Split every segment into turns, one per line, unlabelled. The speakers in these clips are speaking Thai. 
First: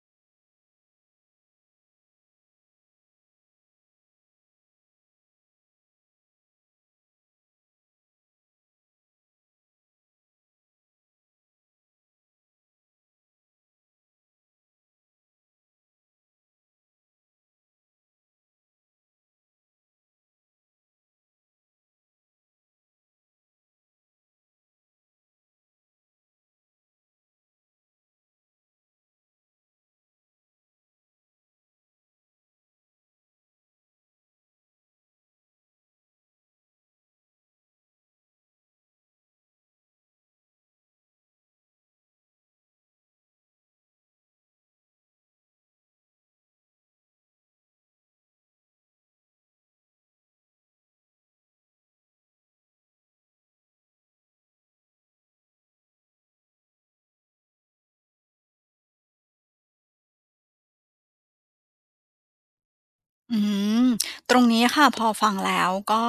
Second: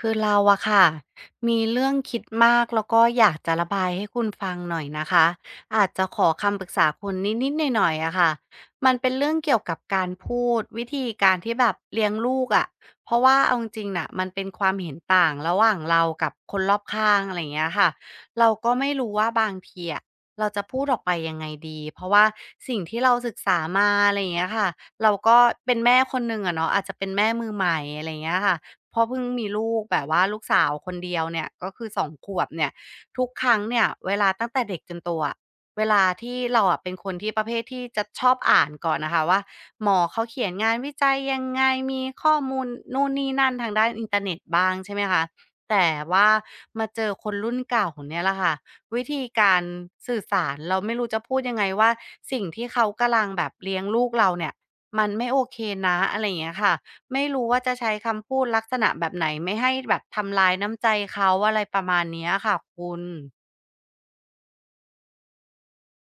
คือเราอะค่ะมีเรื่องคิดมากแล้วก็อยากจะระบายให้คุณฟังหน่อยนะคะอาจจะขอคำปรึกษาคุณนิดๆหน่อยๆอะค่ะมันเป็นเรื่องเกี่ยวกับการพูดวิธีการที่แบบเลี้ยงลูกอะเพราะว่าเอาจริงๆน่ะมันเป็นความเห็นต่างระหว่างเรากับคนรอบข้างอะไรอย่างเงี้ยค่ะเราก็ไม่รู้ว่าบางทีอะเราจะพูดออกไปยังไงดีเพราะว่าสิ่งที่เราศึกษามาอะไรอย่างเงี้ยค่ะเราก็เป็นแม่คนหนึ่งอะเนาะอาจจะเป็นแม่มือใหม่อะไรอย่างเงี้ยค่ะ เพราะเพิ่งมีลูกแบบว่าลูกสาวคนเดียวเนี่ยก็คือ2ขวบเนี่ยทุกครั้งเนี่ยเวลาตั้งแต่เด็กจนโตอะเวลาที่เราอะเป็นคนที่ประเภทที่จะชอบอ่านก่อนน่ะค่ะว่าหมอเขาเขียนงานวิจัยยังไงมีข้อมูลนู่นนี่นั่นทางด้านอินเทอร์เน็ตบ้างใช่ไหมคะแต่ว่ามาเจอคนรุ่นเก่าเนี่ยแหละค่ะวิธีการสื่อสารเราไม่รู้จะพูดยังไงว่าสิ่งที่เขากำลังแบบเลี้ยงลูกเราเนี่ยมันไม่โอเคนะอะไรอย่างเงี้ยค่ะ ไม่รู้ว่าจะใช้คำพูดลักษณะแบบไหนไม่ให้แบบทำลายน้ำใจเขาอะไรประมาณเนี้ยค่ะคุณ
อืมตรงนี้ค่ะพอฟังแล้วก็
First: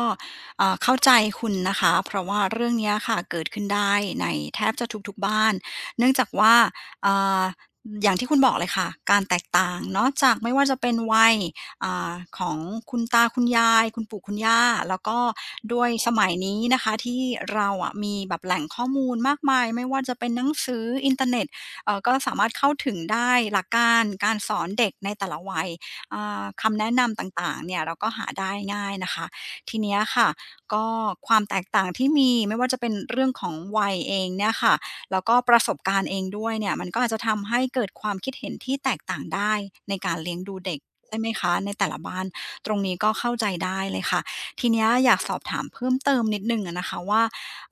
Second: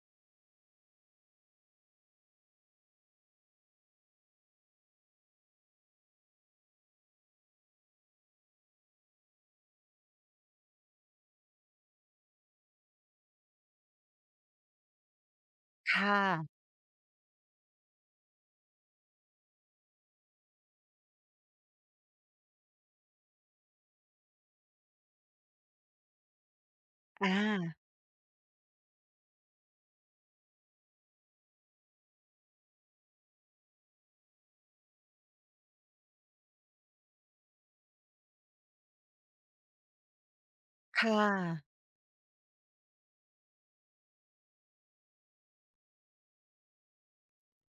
เข้าใจคุณนะคะเพราะว่าเรื่องเนี้ยค่ะเกิดขึ้นได้ในแทบจะทุกๆบ้านเนื่องจากว่าเอ่อย่างที่คุณบอกเลยค่ะการแตกต่างเนาะจากไม่ว่าจะเป็นวัยอ่าของคุณตาคุณยายคุณปู่คุณย่าแล้วก็ด้วยส
ค่ะ
มัยนี้นะคะที่เราอะมีแบบแหล่งข้อมูลมากมายไม่ว่าจะเป็นหนังสืออินเทอร์เน็ตก็สามารถเข้าถึงได้หลักการการสอนเด็กในแต่ละวัย คำแนะนำต
อ
่างๆ เนี่ย
า
เราก็หาได้ง่ายนะคะ ทีเนี้ยค่ะก็ความแตกต่างที่มีไม่ว่าจะเป็นเรื่องของวัยเองเนี่ยค่ะแล้วก็ประสบการณ์เองด้วยเนี่ยมันก็อาจจะทำให้เกิดความคิดเห็นที่แตกต่างได้ในการเลี้ยงดูเด็กใช่
ค่ะ
ไหมคะในแต่ละบ้านตรงนี้ก็เข้าใจได้เลยค่ะทีเนี้ยอยากสอบถามเพิ่มเติมนิดหนึ่งอะนะคะว่า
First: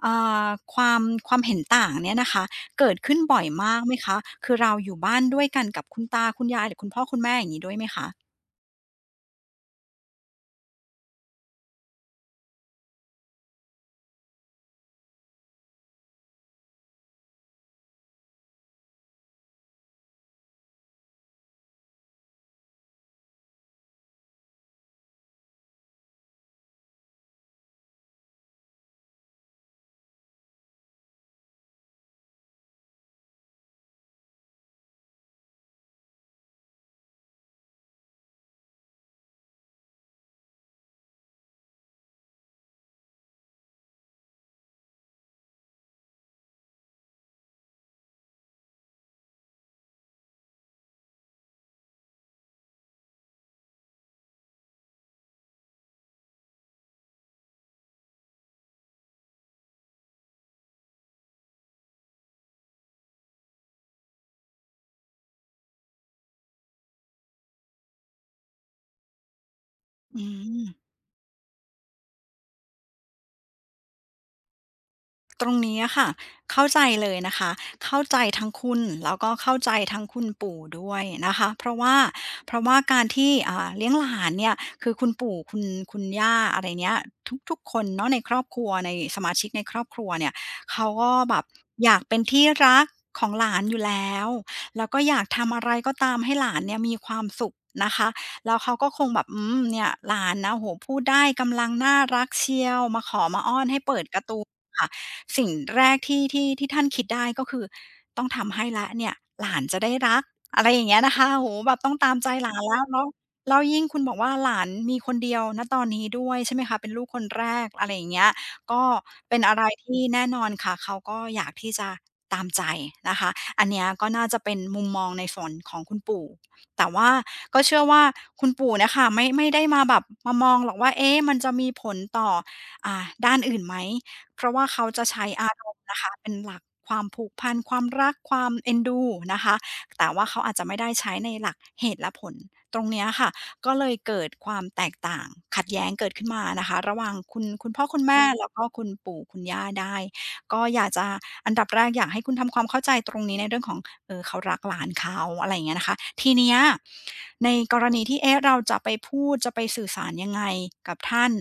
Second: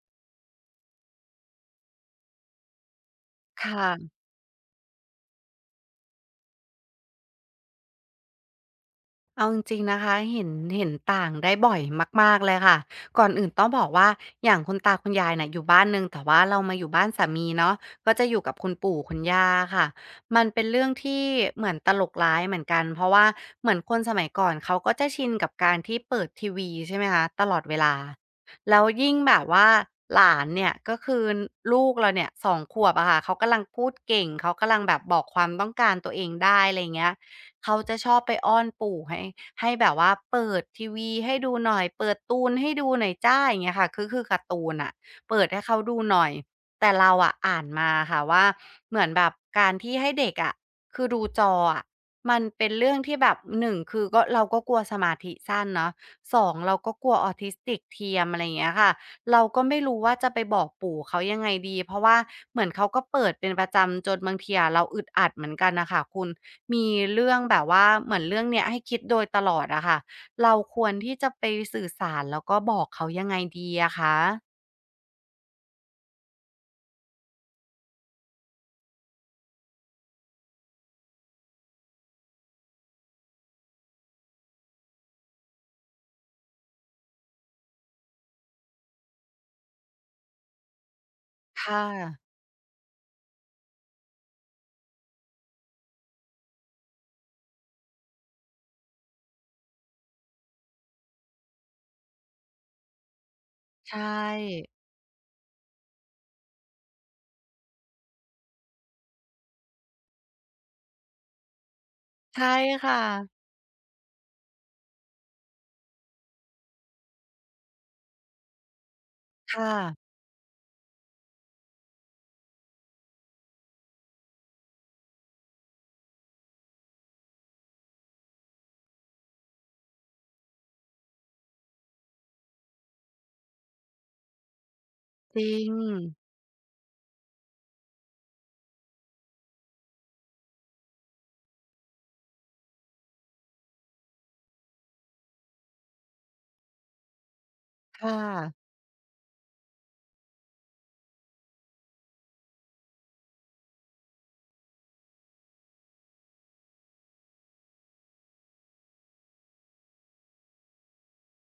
อ่าความความเห็นต่างเนี่ยนะคะเกิดขึ้นบ่อยมากไหม
ค่ะ
คะคือเราอยู่บ้านด้วยกันกับคุณตาคุณยายหรือคุณพ่อคุณแม่อย่างนี้ด้วยไหมคะ
เอาจริงๆนะคะเห็นต่างได้บ่อยมากๆเลยค่ะก่อนอื่นต้องบอกว่าอย่างคุณตาคุณยายน่ะอยู่บ้านหนึ่งแต่ว่าเรามาอยู่บ้านสามีเนาะก็จะอยู่กับคุณปู่คุณย่าอะค่ะมันเป็นเรื่องที่เหมือนตลกร้ายเหมือนกันเพราะว่าเหมือนคนสมัยก่อนเขาก็จะชินกับการที่เปิดทีวีใช่ไหมคะตลอดเวลาแล้วยิ่งแบบว่าหลานเนี่ยก็คือลูกเราเนี่ยสองขวบอะค่ะเขากำลังพูดเก่งเขากำลังแบบบอกความต้องการตัวเองได้อะไรอย่างเงี้ย เขาจะชอบไปอ้อนปู่ให้แบบว่าเปิดทีวีให้ดูหน่อยเปิดตูนให้ดูหน่อยจ้าอย่างเงี้ยค่ะกอคือการ์ตูนน่ะเปิดให้เขาดูหน่อยแต่เราอะอ่านมาค่ะว่าเหมือนแบบการที่ให้เด็กอะคือดูจออะมันเป็นเรื่องที่แบบ1คือเราก็กลัวสมาธิสั้นเนาะ2เราก็กลัว Autistic เทียมอะไรอย่างเงี้ยค่ะเราก็ไม่รู้ว่าจะไปบอกปู่เขายังไงดีเพราะว่าเหมือนเขาก็เปิดเป็นประจำจนบางทีอะเราอึดอัดเหมือนกันน่ะค่ะคุณ มีเรื่องแบบว่าเหมือนเรื่องเนี้ยให้คิดโดยตลอดอะค่ะ
อื
เรา
ม
ควรที่จะไปสื่อสารแล้วก็บอกเขายังไงดีอะคะ
ตรงนี้อะค่ะเข้าใจเลยนะคะเข้าใจทั้งคุณแล้วก็เข้าใจทั้งคุณปู่ด้วยนะคะเพราะว่าการที่เลี้ยงหลานเนี่ยคือคุณปู่คุณคุณย่าอะไรเงี้ยทุกๆคนเนาะในครอบครัวในสมาชิกในครอบครัวเนี่ยเขาก็แบบ
ค่ะ
อยากเป็นที่รักของหลานอยู่แล้วแล้วก็อยากทำอะไรก็ตามให้หลานเนี่ยมีความสุขนะคะแล้วเขาก็คงแบบอืมเนี่ยหลานนะโอ้โฮพูดได้กำลังน่ารักเชียวมาขอมาอ้อนให้
ใช
เปิดการ์ตูน
่
ค่ะ สิ่งแรกที่ท่านคิดได้ก็คือต้องทำให้แล้วเนี่ยหลานจะได้รักอะไรอย่างเงี้ยนะคะโอ้โฮแบบต้องตามใจห
ใช่
ลานแล้ว
ค่ะ
แล้วแล้วยิ่งคุณบอกว่าหลานมีคนเดียวณตอนนี้ด้วยใช่ไหมคะเป็นลูกคนแรกอะไรอย่างเงี้ยก็เป็นอะไร
ค่ะ
ที่แน่นอนค่ะเขาก็อยากที่จะตามใจนะคะอันเนี้ยก็น่าจะเป็นมุมมองในส่วนของคุณปู่แต่ว่าก็เชื่อว่าคุณปู่เนี่ยค่ะไม่ได้มาแบบมามองหรอกว่าเอ๊ะมันจะมีผลต่ออ่าด้านอื่นไหม เพราะว่าเขาจะใช้
จ
อา
ริ
ร
ง
มณ์นะคะเป็นหลักความผูกพันความรักความเอ็นดูนะคะแต่ว่าเขาอาจจะไม่ได้ใช้ในหลักเหตุและผลตรงเนี้ยค่ะก็เลยเกิดความแตกต่างขัดแย้งเกิดขึ้นมานะคะระหว่างคุณพ่อคุณ
ค่ะ
แม่แล้วก็คุณปู่คุณย่าได้ก็อยากจะอันดับแรกอยากให้คุณทำความเข้าใจตรงนี้ในเรื่องของเขารักหลานเขาอะไรอย่างเงี้ยนะคะทีเนี้ยในกรณีที่เอ๊ะเราจะไปพูดจะไปสื่อสารยังไงกับท่าน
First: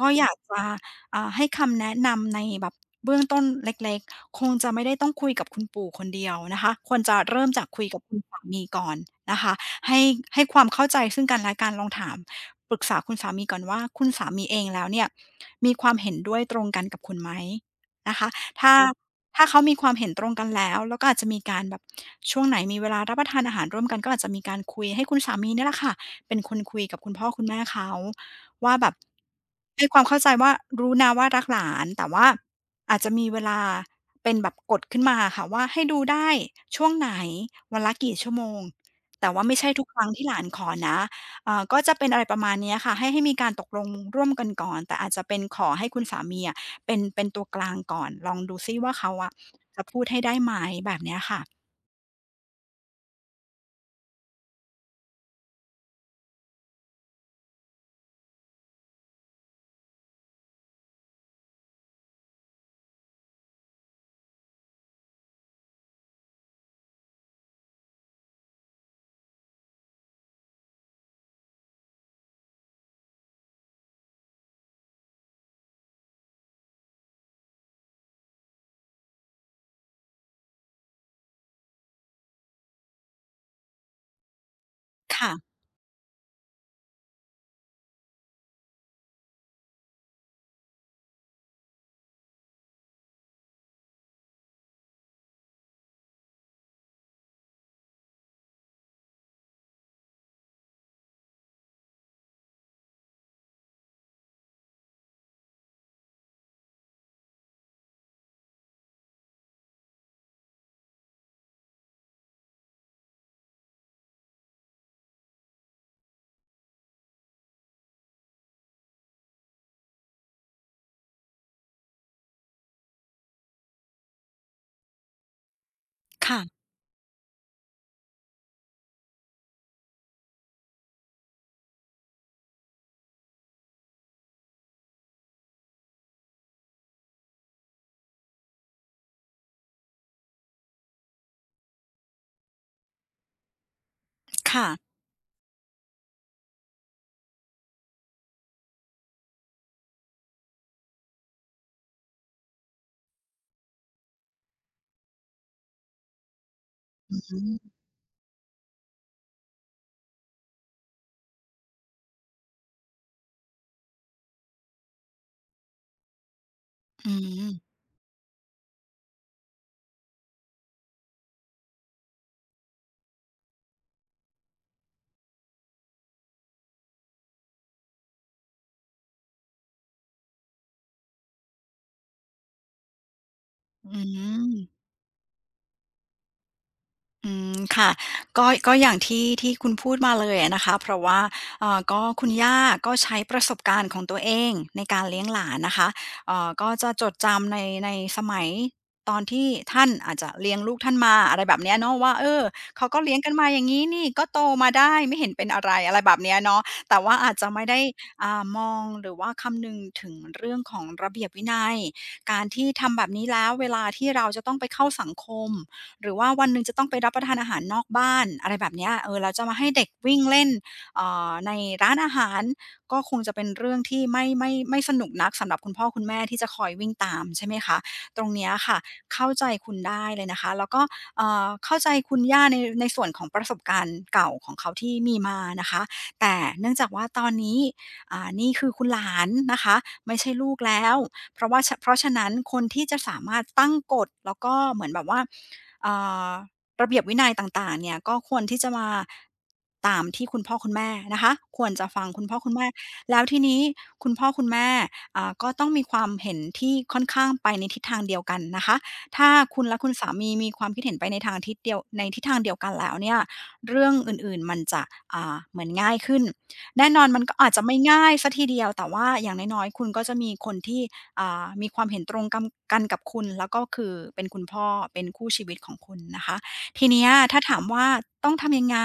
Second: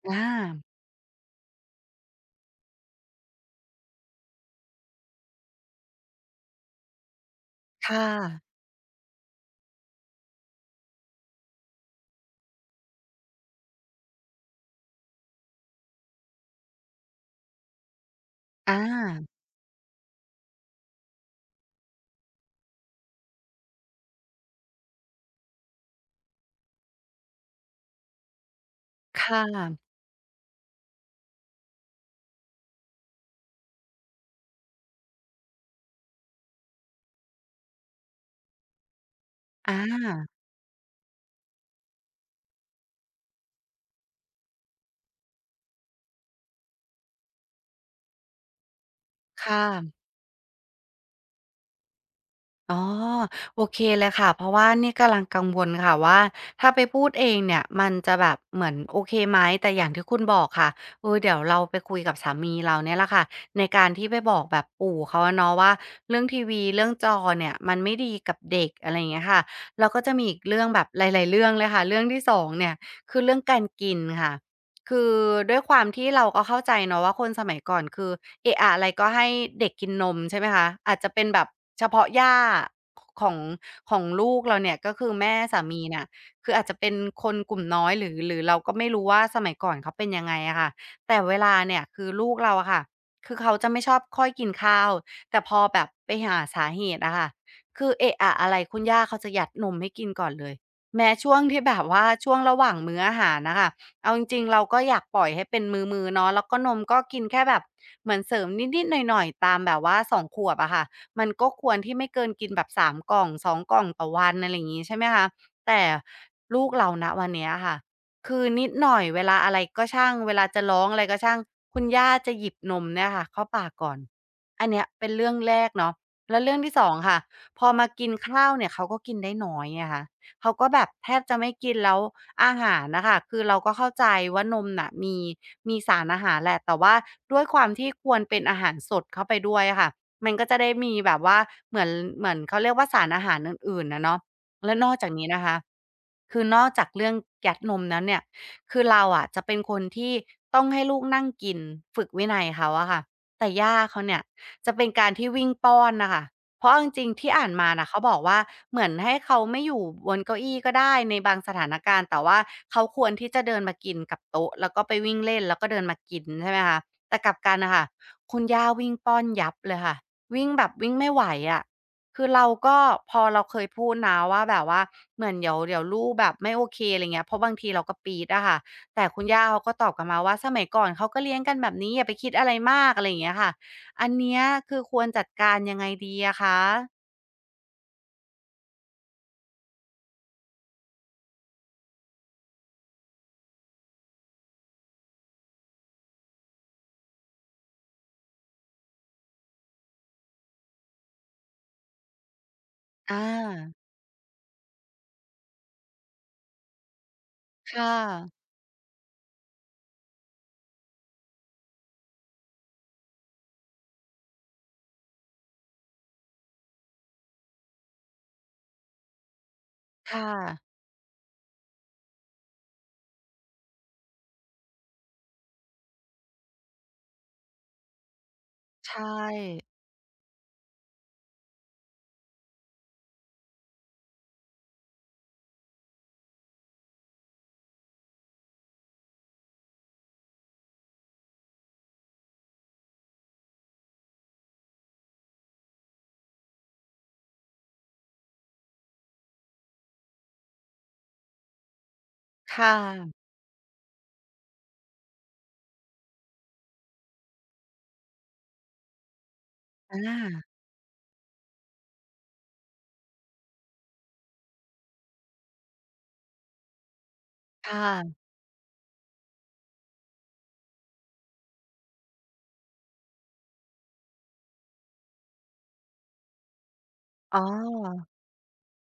ก็
อ
อยากจะ
า
ให้คำแนะนำในแบบเบื้องต้นเล็กๆ คงจะไม่ได้ต้องคุยกับคุณปู่คนเดียวนะคะควรจะเริ่มจากคุยกับ
ค่ะ
คุณสามีก่อนนะคะให้ให้ความเข้าใจซึ่งกันและกันลองถามปรึกษาคุณสามีก่อนว่าคุณสามีเองแล้วเนี่ยมีความเห็นด้วยตรงกันกับคุณไหมนะคะ
อ
ถ้า
า
ถ้าเขามีความเห็นตรงกันแล้วก็อาจจะมีการแบบช่วงไหนมีเวลารับประทานอาหารร่วมกันก็อาจจะมีการคุยให้คุณสามีเนี่ยแหละค่ะเป็นคนคุยกับคุณพ่อคุณแม่เขา ว่าแบบ
ค่ะ
ให้ความเข้าใจว่ารู้นะว่ารักหลานแต่ว่าอาจจะมีเวลาเป็นแบบกฎขึ้นมาค่ะว่าให้ดูได้ช่วงไหนวันละกี่ชั่วโมงแต่ว่าไม่ใช่
อ
ทุกครั้งที่ห
า
ลานขอนะก็จะเป็นอะไรประมาณเนี้ยค่ะให้มีการตกลงร่วมกันก่อนแต่อาจจะเป็นขอให้คุณสามีอะเป็นตัวกลางก่อนลองดูซิว่าเขาอะ
ค่ะ
จะพูดให้ได้ไหมแบบเนี้ยค่ะ
อ๋อโอเคเลยค่ะเพราะว่านี่กำลังกังวลค่ะว่าถ้าไปพูดเองเนี่ยมันจะแบบเหมือนโอเคไหมแต่อย่างที่คุณบอกค่ะเออเดี๋ยวเราไปคุยกับสามีเราเนี่ยแหละค่ะในการที่ไปบอกแบบปู่เขาอะเนาะว่าเรื่องทีวีเรื่องจอเนี่ยมันไม่ดีกับเด็กอะไรอย่างเงี้ยค่ะแล้วก็จะมีอีกเรื่องแบบหลายๆเรื่องเลยค่ะเรื่องที่สองเนี่ยคือเรื่องการกินค่ะ คือด้วยความที่เราก็เข้าใจเนาะว่าคนสมัยก่อนคือเอะอะอะไรก็ให้เด็กกินนมใช่ไหมคะอาจจะเป็นแบบเฉพาะย่าของของลูกเราเนี่ยก็คือแม่
ค่ะ
สามีน่ะคืออาจจะเป็นคนกลุ่มน้อยหรือเราก็ไม่รู้ว่าสมัยก่อนเขาเป็นยังไงอะค่ะแต่เวลาเนี่ยคือลูกเราอะค่ะคือเขาจะไม่ชอบค่อยกินข้าวแต่พอแบบไปหาสาเหตุอะค่ะคือเอะอะอะไรคุณย่าเขาจะยัดนมให้กินก่อนเลยแม้ช่วงที่แบบว่าช่วงระหว่างมื้ออาหารนะคะ เอาจริงๆเราก็อยากปล่อยให้เป็นมืออๆเนาะแล้วก็นมก็กินแค่แบบเหมือนเสริมนิดๆหน่อยๆตามแบบว่า2ขวบอะค่ะมันก็ควรที่ไม่เกินกินแบบ3กล่องสองกล่องต่อวันอะไรอย่างงี้ใช่ไหมคะแต่ลูกเราณวันเนี้ยค่ะคือนิดหน่อยเวลาอะไรก็ช่างเวลาจะร้องอะไรก็ช่างคุณย่าจะหยิบนมเนี่ยค่ะเข้าปากก่อนอันเนี้ยเป็นเรื่องแรกเนาะแล้
ค่ะ
วเรื่องที่สองค่ะพอมากินข้าวเนี่ยเขาก็กินได้น้อยไงคะ เขาก็แบบแทบจะไม่กินแล้วอาหารนะคะคือเราก็เข้าใจว่านมน่ะมีสารอาหารแหละแต่ว่าด้วยความที่ควรเป็นอาหารสดเข้าไปด้วยอะค่ะมันก็จะได้มีแบบว่าเหมือนเหมือนเขาเรียกว่าสารอาหารอื่นๆอะเนาะและน
ค่ะ
อกจากนี้นะคะคือนอกจากเรื่องยัดนมแล้วเนี่ยคือเราอะจะเป็นคนที่ต้องให้ลูกนั่งกินฝึกวินัยเขาอะค่ะแต่ย่าเขาเนี่ยจะเป็นการที่วิ่งป้อนนะคะ เพราะเอาจริง
อื
ๆ
อ
ที่
ฮึ
อ่านมาน่ะเขาบอกว่าเหมือนให้เขาไม่อยู่บนเก้าอี้ก็ได้ในบางสถานการณ์แต่ว่าเขาควรที่จะเดินมากินกับโต๊ะแล้วก็ไปวิ่งเล่นแล้วก็เดินมากินใช่ไหมคะ
อื
แต่กลับกัน
ม
น่ะค่ะคุณย่าวิ่งป้อนยับเลยค่ะวิ่งแบบวิ่งไม่ไหวอะคือเราก็พอเราเคยพูดนะว่าแบบว่าเหมือนเดี๋ยวลูกแบบไม่โอเคอะไรเงี้ยเพราะบางทีเราก็ปี๊ดอะค่ะแต่คุณย่าเขาก็ตอบกลับมาว่าสมัยก่อนเขาก็เลี้ยงกันแบบนี้อย่าไปคิดอะไรมากอะไรอย่างเงี้ยค่ะ
อื
อันเนี้ย
ม
คือควรจัดการยังไงดีอะคะ
อืมค่ะก็ก็อย่างที่ที่คุณพูดมาเลยอะนะคะเพราะว่าก็คุณย่าก็ใช้ประสบการณ์ของตัวเองในการเลี้ยงหลานนะคะก็จะจดจำในในสมัยตอนที่ท่านอาจจะเลี้ยงลูกท่านมาอะไรแบบเนี้ยเนาะว่าเออเขาก็
อ
เลี้ยงกันมาอย่าง
า
งี้นี่ก็โตมาได้ไม่เห็นเป็นอะไรอะไรแบบเนี้ยเนาะแต่ว่าอาจจะไม่ได้
ค่ะ
มองหรือว่าคำนึงถึงเรื่องของระเบียบวินัยการที่ทำแบบนี้แล้วเวลาที่เราจะต้องไปเข้าสังคม หรือว่าวันหนึ่งจะต้องไปรับประทานอาหารนอกบ้านอะไรแบบเนี้ยเออแล้วจะมาให้เด็กวิ่ง
ค่ะ
เล่นในร้านอาหารก็คงจะเป็นเรื่องที่ไม่สนุกนักสำหรับคุณพ่อคุณแม่ที่จะคอยวิ่งตามใช่ไหมคะตรงเนี้ยค่ะ
ใช่
เข้าใจคุณได้เลยนะคะแล้วก็เข้าใจคุณย่าในในส่วนของประสบการณ์เก่าของเขาที่มีมานะคะแต่เนื่องจากว่าตอนนี้นี่คือคุณหลานนะคะไม่ใช่ลูกแล้ว เพราะว่าฉเพราะฉะนั้นคนที่จะสามารถตั้งกฎแล้วก็เหมือนแบบว่าเอ่ระเบียบวินัยต่างๆเนี่ยก็ควรที่จะมาตามที่คุณพ่อคุณแม่นะคะควรจะฟังคุณพ่อคุณแม่
ค่ะ
แล้วทีนี้คุณพ่อคุณแม่ก็ต้องมีความเห็นที่ค่อนข้างไปในทิศทางเดียวกันนะคะถ้าคุณและคุณ
อ
สามีมี
า
ความคิดเห็นไปในทางทิศเดียวในทิศทางเดียวกันแล้วเนี่ยเรื่องอื่นๆมันจะเหมือนง่ายขึ้นแน่นอนมันก็อาจจะไม่
ค่ะ
ง่ายเสียทีเดียวแต่ว่าอย่างน้อยๆคุณก็จะมีคนที่ มีความเห็นตรงกำกันกับคุณแล้วก็คือเป็นคุณพ่อเป็นคู่ชีวิตของคุณนะคะทีเนี้ย
อ๋
ถ้าถามว่า
อ
ต้องทำยังไง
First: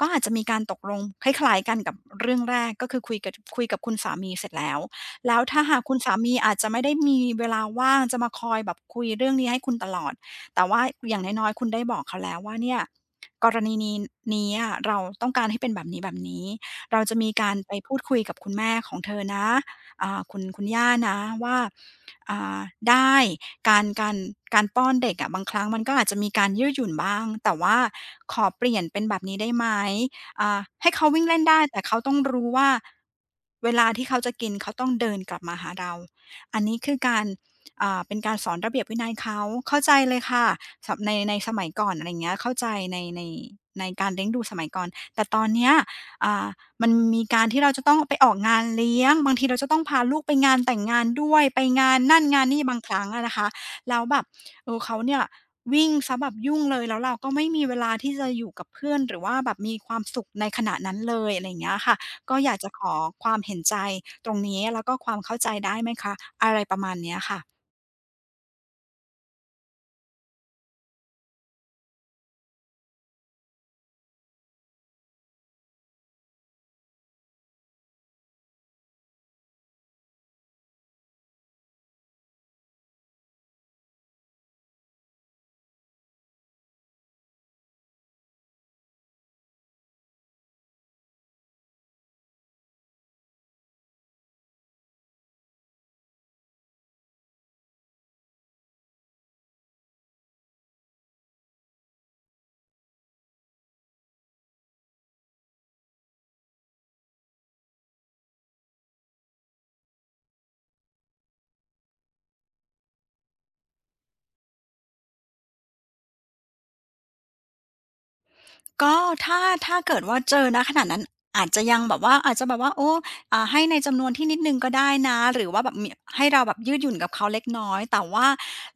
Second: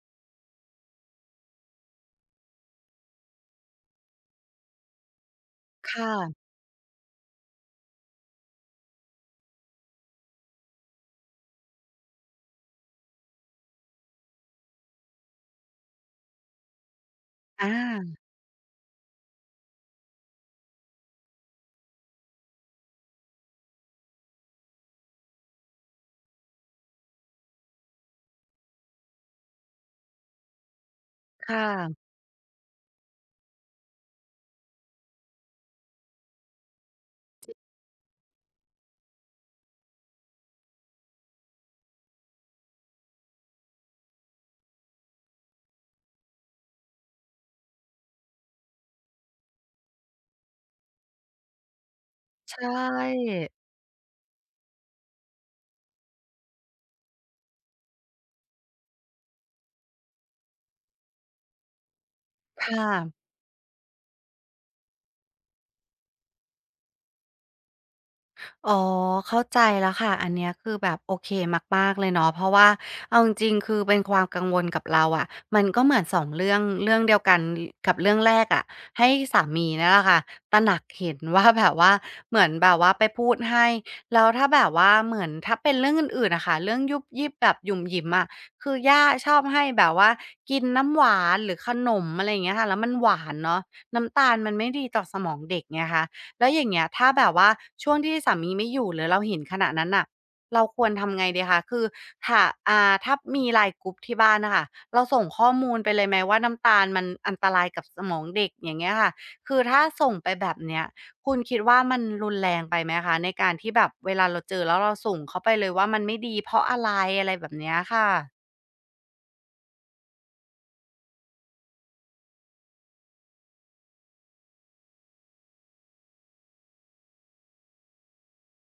ก็อาจจะมีการตกลงคล้ายๆกันกับเรื่องแรกก็คือคุยกับคุณสามีเสร็จแล้วแล้วถ้าหากคุณ
ค่ะ
สามีอาจจะไม่ได้มีเวลาว่างจะมาคอยแบบคุยเรื่องนี้ให้คุณตลอดแต่ว่าอย่างน้อยๆคุณได้บอกเขาแล้วว่าเนี่ยกรณีนี้นี้อะเราต้องการให้เป็นแบบนี้แบบนี้เราจะมีการ
อ
ไปพูดคุ
า
ยกับคุณแม่ของเธอนะ คุณย่านะว่าอ่าได้การการการป้อนเด็กอะบางครั้งมันก็อาจจะมีการยืดหยุ่นบ้างแต่ว่าขอเปลี่ยนเป็นแบบนี้ได้ไหมให้เขาวิ่งเล่น
ค่
ได้แต่เขา
ะ
ต้องรู้ว่าเวลาที่เขาจะกินเขาต้องเดินกลับมาหาเราอันนี้คือการเป็นการสอนระเบียบวินัยเขาเข้าใจเลยค่ะในในสมัยก่อนอะไรเงี้ยเข้าใจในในการเลี้ยงดูสมัยก่อนแต่ตอนเนี้ยอ่า มันมีการที่เราจะต้องไปออกงานเลี้ยงบางทีเราจะต้องพาลูกไปงานแต่งงานด้วยไปงานนั่นงาน
ใช
นี่บางครั้งอะ
่
นะคะแล้วแบบเออเขาเนี่ยวิ่งเสียแบบยุ่งเลยแล้วเราก็ไม่มีเวลาที่จะอยู่กับเพื่อนหรือว่าแบบมีความสุขในขณะนั้นเลยอะไรอย่างเงี้ยค่ะก็อยากจะข
ค่ะ
อความเห็นใจตรงนี้แล้วก็ความเข้าใจได้ไหมคะอะไรประมาณเนี้ยค่ะ
อ๋อเข้าใจแล้วค่ะอันเนี้ยคือแบบโอเคมากๆเลยเนาะเพราะว่าเอาจริงๆคือเป็นความกังวลกับเราอะมันก็เหมือนสองเรื่องเดียวกันกับเรื่องแรกอะให้สามีเนี่ยแหละค่ะตระหนักเห็นว่าแบบว่าเหมือนแบบว่าไปพูดให้แล้วถ้าแบบว่าเหมือนถ้าเป็นเรื่องอื่นๆอะค่ะเรื่องยุบยิบแบบหยุ่มหยิมอะคือย่าชอบให้แบบว่ากินน้ำหวานหรือขนมอะไรอย่างเงี้ยค่ะแล้วมันหวานเนาะน้ำตาลมันไม่ดีต่อสมองเด็กไงคะ แล้วอย่างเงี้ยถ้าแบบว่าช่วงที่สามีไม่อยู่หรือเราเห็นขณะนั้นน่ะเราควรทำไงดีคะคือถ้าถ้ามี LINE กรุ๊ปที่บ้านน่ะค่ะเราส่งข้อมูลไปเลยไหมว่าน้ำตาลมันอันตรายกับสมองเด็กอย่างเงี้ยค่ะคือถ้าส่งไปแบบเนี้ยคุณคิดว่ามันรุนแรงไปไหมคะในการที่แบบเวลาเราเจอแล้วเราส่งเขาไปเลยว่ามันไม่ดีเพราะอะไรอะไรแบบเนี้ยค่ะ
ก็ถ้าถ้าเกิดว่าเจอณขณะนั้นอาจจะยังแบบว่าอาจจะแบบว่าโอ้ให้ในจำนวนที่นิดหนึ่งก็ได้นะหรือว่าแบบมีให้เราแบบยืดหยุ่นกับเขาเล็กน้อยแต่ว่า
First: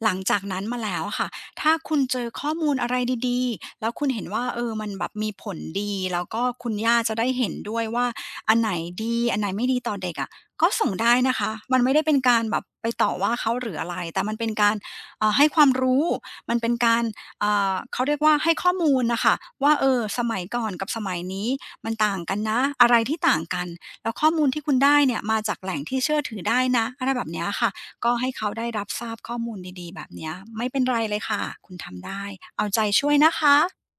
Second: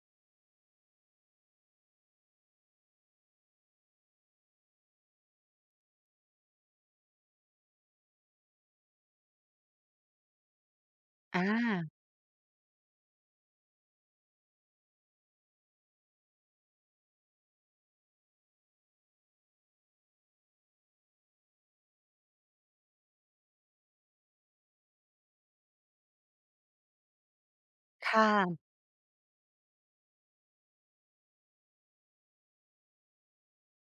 หลังจากนั้นมาแล้วอะค่ะถ้าคุณเจอข้อมูลอะไรดีๆแล้วคุณเห็นว่าเออมันแบบมีผลดีแล้วก็คุณย่าจะได้เห็นด้วยว่าอันไหนดีอันไหนไม่ดีต่อเด็กอะก็ส่งได้นะ
อา
คะมันไม่ได้เป็นการแบบไปต่อว่าเขาหรืออะไรแต่มันเป็นการให้ความรู้มันเป็นการ เขาเรียกว่าให้ข้อมูลนะคะว่าเออสมัยก่อนกับสมัยนี้มันต่างกันนะอะไรที่ต่างกันแล้วข้อมูลที่คุณได้เนี่ยมาจากแหล่งที่เชื่อถือได้นะอะไรแบบเนี้ยค่ะ
ค
ก็ให้เขา
่ะ
ได้รับทราบข้อมูลดีๆแบบเนี้ยไม่เป็นไรเลยค่ะคุณทำได้เอาใจช่วยนะคะ